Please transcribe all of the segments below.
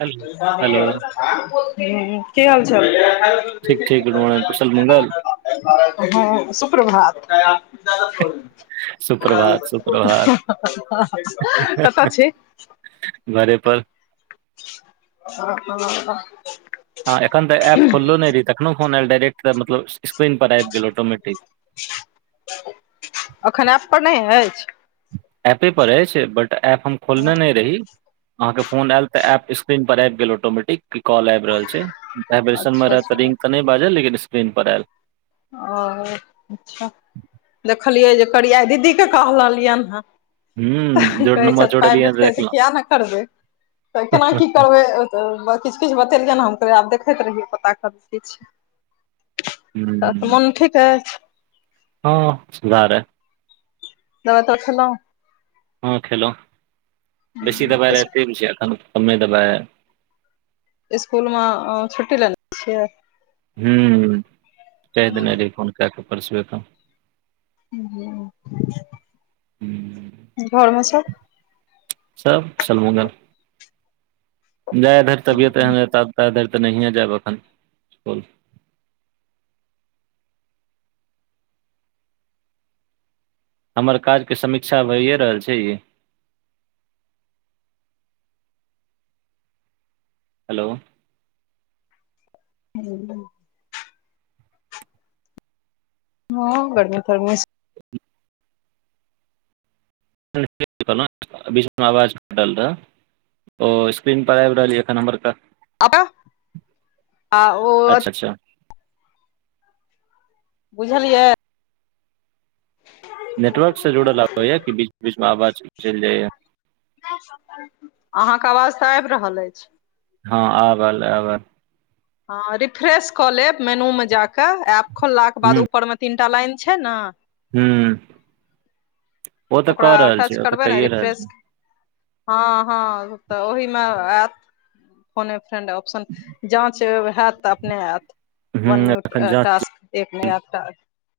चल हुँ कि हालचाल छै कुशल मुंगल हँ सुप्रभात सुप्रभात सुप्रभात कतऽ छी घरे पर हँ हँ हँ एखन तऽ एप खोललो नय रही तखनो फोन एल डायरेक्ट तऽ मतलब स्क्रीन पर आइब गेल ऑटोमेटिक एखन ऐप पर नय अछि एपे पर अछि बट एप हम खोलने नय रही अहाँकेँ फोन आयल तऽ एप्प स्क्रीनप पर आबि गेल ऑटोमेटिक कि कॉल आबि रहल छै अच्छा वाइब्रेशन मे रहत अच्छा त रिंग तऽ नहि बाजल लेकिन स्क्रीन पर आयल ओ अच्छा देखलियै जे करिया दीदीके कह रहलियनि हेँ तऽ हूँ की जोड़ कहै नम्बर छथि पाइ जोड़लियै तऽ देतै से देखलहुँ किया ने करबै तऽ केना की करबै तऽ किछु किछु बतेलियै ने हम आब देखैत रहियै पता क किछु हू मोन ठीके अछि हँ सुधारै है दबाइ तऽ खेलह हँ खेलहु बेसी दबाइ रते बे छै एखन कमे दबाय इसकुल मे छुट्टी लेने छियै हूँ कहि देने रहहि फोन कए कऽ परसबे क हूँ घरमे सब सब कुसल मंगल जाय इधर तबियत तऽ देरि तऽ नहिए जायब अखन इसकुल हमर काजके समीक्षा भइए रहल छै ई हेलो [unintelligible] हँ गर्मी तर्मी [unintelligible] [unintelligible] बीच आवाज कटल रहऽ ओ स्क्रीन पर आबि रहलै एखन हमार क आबा आ ओ अच्छा अच्छा बुझलियै नेटवर्क से जुड़ल आबैया कि बीच बीच मे आवाज चलि जाइए अहाँके आवाज तऽ आबि रहल अछि हँ आब अल आब अ हँ रिफ्रेश कऽ लेब मेनूमे जा कऽ एऐप्प खोललाके बाद ऊपरमे तीन टा लाइन छै ने ह ओ तऽ ओकरा क रहल छी ओ तऽ कहिए रहल छी। हँ-हँ तऽ ओहि मे आयत। फोने फ्रेंड ऑप्शन जाँच हत तऽ अपने आयत। वन हूँ न्यू एखन जाँच टास्क एक नया।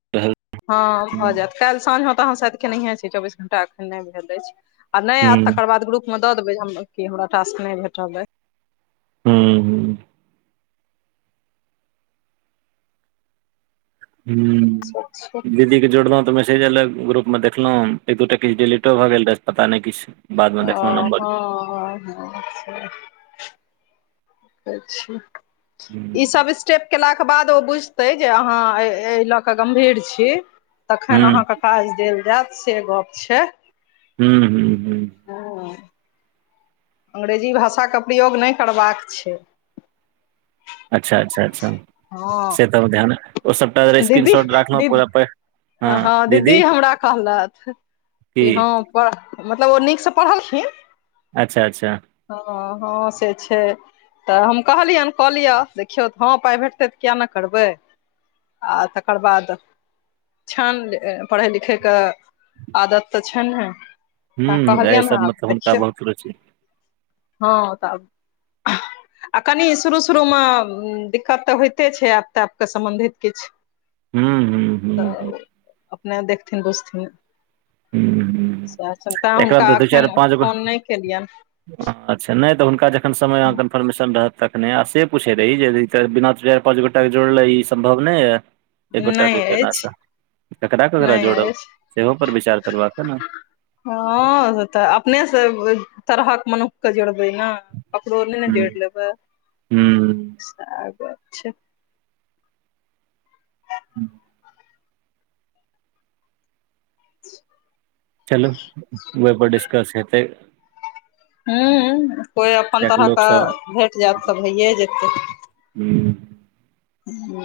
चलि रहल हँ भऽ हूँ जायत काल्हि साँझ तऽ अहाँ सायद के नहिये छी चौबीस घंटा एखन नहि भेल अछि आ नहि आयत हूँ तकर बाद ग्रुप। मे दऽ देबै हम कि हमरा टास्क नय भेटल ए हूँ हूँ हूँ [unintelligible] दीदी के जोड़लहुँ तऽ मैसेज अलग ग्रुप मे देखलहुँ एक दूटा किछु डिलीटो भऽ गेल रह पता नहि किछु बादमे ओ देखलहुँ नम्बर ह अच्छा ई हूँ सब स्टेप केला के बाद ओ बुझते जे अहाँ ए ल के गंभीर छी तखन हूँ अहाँके। फाज देल जायत से गप छै। हूँ-हूँ-हूँ। हँ। अंग्रेजी भाषा केँ प्रयोग नय करबाक छै अच्छऽ - अच्छऽ, अच्छऽ से तऽ ध्यान ओ सभटा स्क्रीन शॉट राखलहुँ दीदी-दीदी पूरा पढ़ि हँ दीदी हमरा कहलथ की कि हँ प - मतलब ओ नीकसँ पढ़लखिन अच्छऽ-अच्छऽ हँ-हँ से छै तऽ हम कहलियैन कऽ लिअ देखियौ तऽ हँ पाइ भेटतै तऽ किया नय करबै आ तकर बाद छान पढ़ै लिखै कऽ आदत तऽ छन्हे तऽ हूँ एहि कहलियैन हँ आब सभमे तऽ हुनका देखियौ बहुत रुचि हँ तऽ आब आ कनि शुरू शुरू मऽ दिक्कत तऽ होइते छै आप तऽ आप कऽ सम्बन्धित किछ हूँ-हूँ-हूँ तऽ अपने देखथिन बुसथिन हूँ हूँ सैह छैन तैँ एकरा हुनका अखैन फोन नय केलियैन अच्छऽ नय तऽ हुनका जखन समय आ कन्फर्मेशन रहत तखने आ से पूछे रही जे बिना दू चाइर पाँच गोटा केँ जोड़ले ई सम्भव नय यऽ एकगोटा केँ नहि केला अछि सँ ककरा-ककरा नहि जोड़ब अछि सेहो पर विचार करबाक यऽ नऽ हँ से तऽ अपने से तरहक मनुख कऽ जोड़बै नऽ ककड़ो नय नऽ जोइड़ ह लेबै ह सेह गप छै हुँ [inaudible] चलू इहोपर डिस्कस हेतै हुँ कोइ अपन कियाकि तरहक लोक सब कऽ भेट जैत तऽ भइए जेतै हुँ हुँ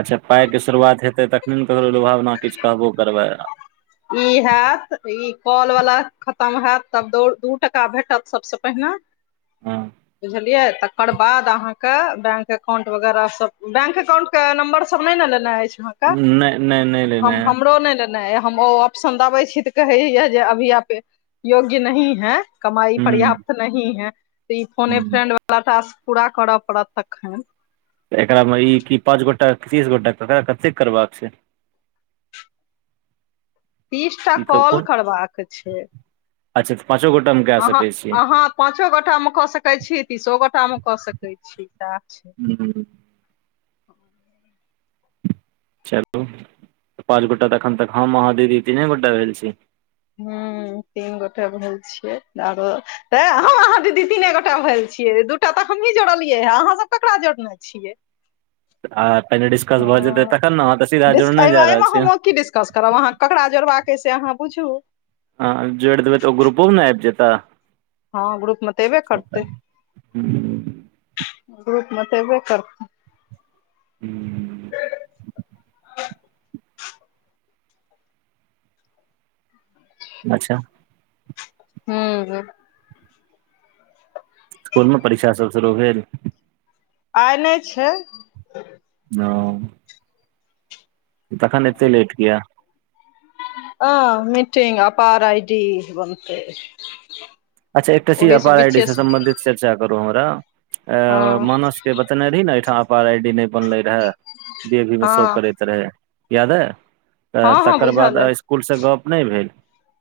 अच्छऽ पाइ केँ शुरुआत हेतै तखने नऽ ककरो लुभावना किछ कहबो करबै ई होत ई कॉल वला खतम होत तब दौड़ दू टका भेटत सबसँ पहिने हँ बुझलियै तऽ ओकर बाद अहाँ कऽ बैंक अकाउंट वगैरह सब बैंक एकाउंट कऽ नम्बर सब नय नऽ लेने अछि अहाँ नय - नय - नय हम हमरो नय ले नय हम ओ ऑप्शन दबै छी तऽ कहै यऽ जे अभी आप योग्य नही है कमाइ ह पर्याप्त नही है तऽ ई फोने ह फ्रेंड वाला टास्क पूरा करऽ पड़त तखैन तऽ एकरामे ई कि पाँच गोटा तीस गोटा ककरा कतेक करबाक छै तीस टा कॉल करबाक छै अच्छऽ पाँचो गोटा मे अहाँ अहाँ पाँचो गोटा मऽ कऽ सकै छी तीसो गोटा मऽ कऽ सकै छी काज हुँ चलू पाँच गोटा तऽ एखन तक हम अहाँ दीदी तीने गोटा भेल छी हुँ तीन गोटाे भेल छिये आरो तऽ हम अहाँ दीदी तीने गोटा भेल छियै दूटा तऽ हमही जोड़लियै हे अहाँसभ ककरा जोड़ने अ छियै आ पहिने डिस्कस भऽ जेतै हँ तखन नऽ अहाँ तऽ सीधा जोड़ने जा रहल छियै [unintelligible] अहाँकऽ ककरा जोड़बाक अय से अहाँ बुझू हँ जोड़ि देबै तऽ ओ ग्रुपो मे न आयब जेता हँ ग्रुपमे तऽ एबे करतै ग्रुपमे तऽ एबे कर हूं अच्छा हूं स्कूल मे परीक्षा सब शुरू भेल आय नय छैय नम तऽखन एते लेट किये आ मीटिंग अपार आइ डी बनतै अच्छा एकटा चीज अपार आई डी से सम्बंधित चर्चा करु हमरा अ हँ मानस के बतेने दिन एहिठाम अपार आई डी नै बनले रहेय डी ए भी में शो हँ करैत रहे याद हय अ हँ हँ तकर बाद बुझल अइ आ स्कूल से गप नय भेल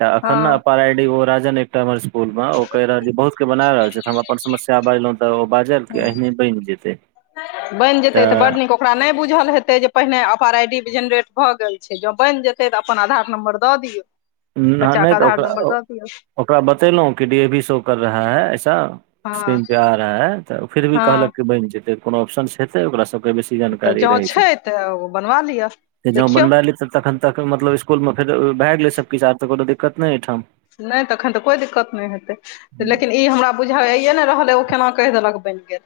त अखन ने हँ अपार आई डी ओ राजन एकटा हमर स स्कूल मे ओ कहि रहल या बहुत के बना रहल छै त हम अपन समस्या बाजलौं तऽ ओ बाजल कि अहने बनि जेतै बनि जेतै तऽ बड नीक ओकरा नहि बुझल हेतै जे पहिने अपार आइ डी जेनरेट भऽ गेल छै जँ बनि जेतै तऽ अ अप्पन आधार नम्बर दऽ दियौ नह बच्चा नय के तऽ आधार ओकरा नम्बर ओ दऽ दियौ ओकरा बतेलों की डी ए भी शो कर रहा है ऐसा हँ स्क्रीन पे आर तऽ फिर भी हँ कहलक बनि जेतै कोनो ऑप्शन छै तऽ ओकरा सब [unintelligible] बेसी तऽ जानकारी जँ रहै छै तऽ बनवा लिअ एजा देखियौ बनबै ले एलय त तखन तक मतलब इसकूलमे फेर भए गेलै सब किछ आब तऽ कोनो दिक्कत नय एयठम नैय तखन तऽ कोइ दिक्कत नैय हेयतै लेकिन ई हमरा बुझाइए नय रहलै ओ केना कहि देलक बनि गेल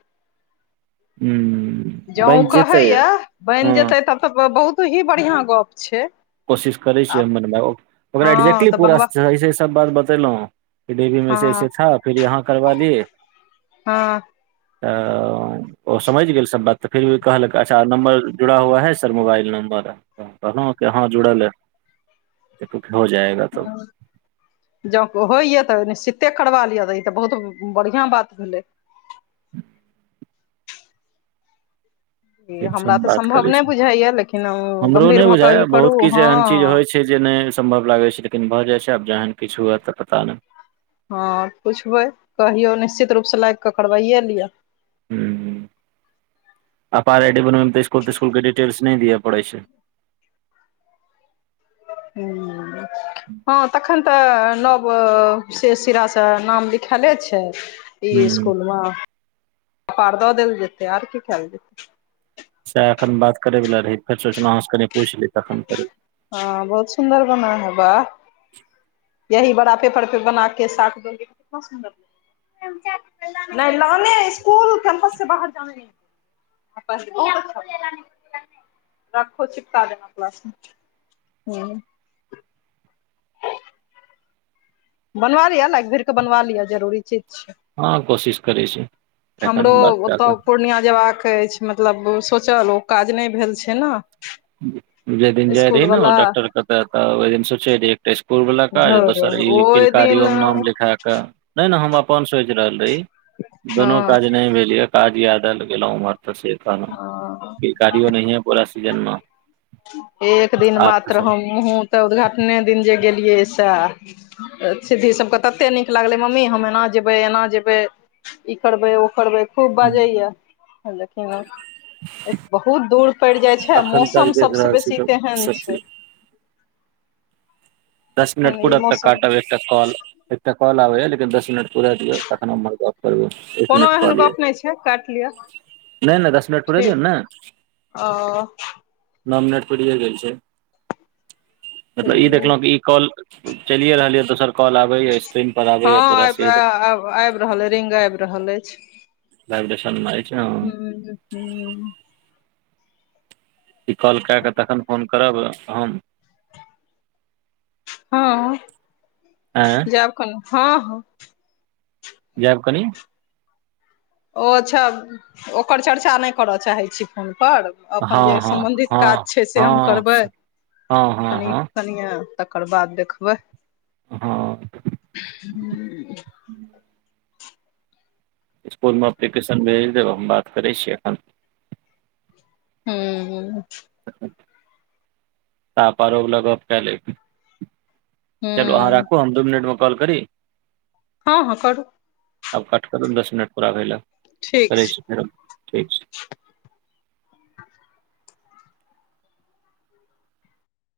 हूं जौं कहैए या बनि जेतै तब तऽ बहुत ही बढ़िआँ गप्प छै कोशिश करै छियै आब हम बनबै ओकरा हँ एक्जेक्टली तऽ पूरा बनबा स ऐसे सब बात बतेलौं हन डी ए भी मे ऐसे ऐसे हँ था फिर यहाँ करवा लिये हाॅं [unintelligible] ओ समैझ गेल सब बात तऽ फिर भी कहलक अच्छा नम्बर जुड़ा हुआ है सर मोबाइल नम्बर तऽ न के हाँ जुड़ल है एकलखन हो जाए [unintelligible] जौं कहय या तऽ निश्चिते करबा लिअ तऽ ई तऽ बहुत ब बढ़िआँ बात भेलै ई ठीक छै हमरा हम तऽ बात सम्भव करै नहि छी बुझाइए लेकिन हमरो गम्भीर नय भऽ बुझाय कऽ ई करू बहुत किछ हँ एहन चीज होइ छै जे नय सम्भव लागै छै लेकिन भऽ जाइ छै आब जहन किछु हुए तऽ पता नय हँ पुछबै कहियौ निश्चित रूपसँ लायग कऽ करबैये लिअ हूं हूं अपार आइ डी बनबैमे तऽ इसकुल तिस्कुलके डिटेल्स नै दिअ पड़ै छै ह हँ तखन तऽ नव सेे सिरासँ नाम लिखायले छै ई हूँ इसकुल मे अ आर द देल जते आर की खैल जतै से एखन बात कर वला रही फेर सोचलहुँ अहाँ से कनि पूछछि ली तखन कर हँ बहुत सुन्दर बना हैं वहा यही बड़ा पेपर पे बना के साट दोगे त कितना सुंन्दर लगे नय लाने इस्कूल कैम्पस से बाहर जाने नय [unintelligible] हूँ बनवा लिअ ने लायग भीरके बनवा लिअ जरुरी चीज छि हँ कोशिश करै छी हमरो एखन बात कए कऽ ओतय पूर्णिया जयबाक अछि मतलब सोचल ओ काज नय भेल छै ने [unintelligible] जेहि दिन जाय स्कूल रहहि ने वला डॉ्टर केत त ओहि दिन सोचे रहहि एकटा स्कुल वालला काज धौर दोसर ई ओहि दिन तिलकारियो मे नाम लिखा क नहि नहि हम अपन सोचि रहल रही दुनू हँ काज नहि भेल ये काज यादल गेलहुँ उमहर तऽ हँ गियो न है पोरा सीजन मे एक दिन आब तऽ मात्र सब हमहूँ तऽ उद्घाटने दिन जे गेलियै से सिधी सभके ततेक नीक लागलै मम्मी हम एना जेबै एना जेबै ई करबै ओ करबै खूब बाजे यिन बहुत दूर पड़ जाय छै अखन तक मौसम देख सबसे रहल छी बेसी तऽ तेहन सब चीज छै दस मिनट तखन ई पूरा तक मौसम काटाबै एकटा कॉल एकटा कॉल आबै ह लेकिन दस मिनट पूरे दिअ तन हमर बात करब एक कोनो मिनट एहन कलिय गप नहि छै काटि लिअ नय नय दस मिनट पूरे ठीक दियऔ ने ओ नओ मिनट प गेल छै मतलब ई देखलो ई कॉल चलियए रहलियै दोसर कॉल आबैएा स्क्रीन पर हँ आबैएा पूरा सीड आबि आबि रहल रिंग आबि रहल लैब्रेशन मारे छै ने ह हू ई कॉल कए कऽ तखन फोन करब हम हँ आँ जाब कोन हँ हँ जाब कनि ओ सभ ओकर चर्चा नहि करय चाहैत छी फोनपर अपन हँ जे हँ सम्बन्धित हँ काज छै से हम हँ करबै हँ हँ कनी हँ कनिए तकर बाद देखबै हँ हुँ इसकुल मे अप्लीकेशन भेज देब हम बात करै छीियै अखन हू त अपारो वाला गप काय ले चलो ह राखू आ दो मनिटमे कॉल कर हँ हँ करू आब पट करू दस मिनट पराबै ल ठीक करै छै छी ठीक छै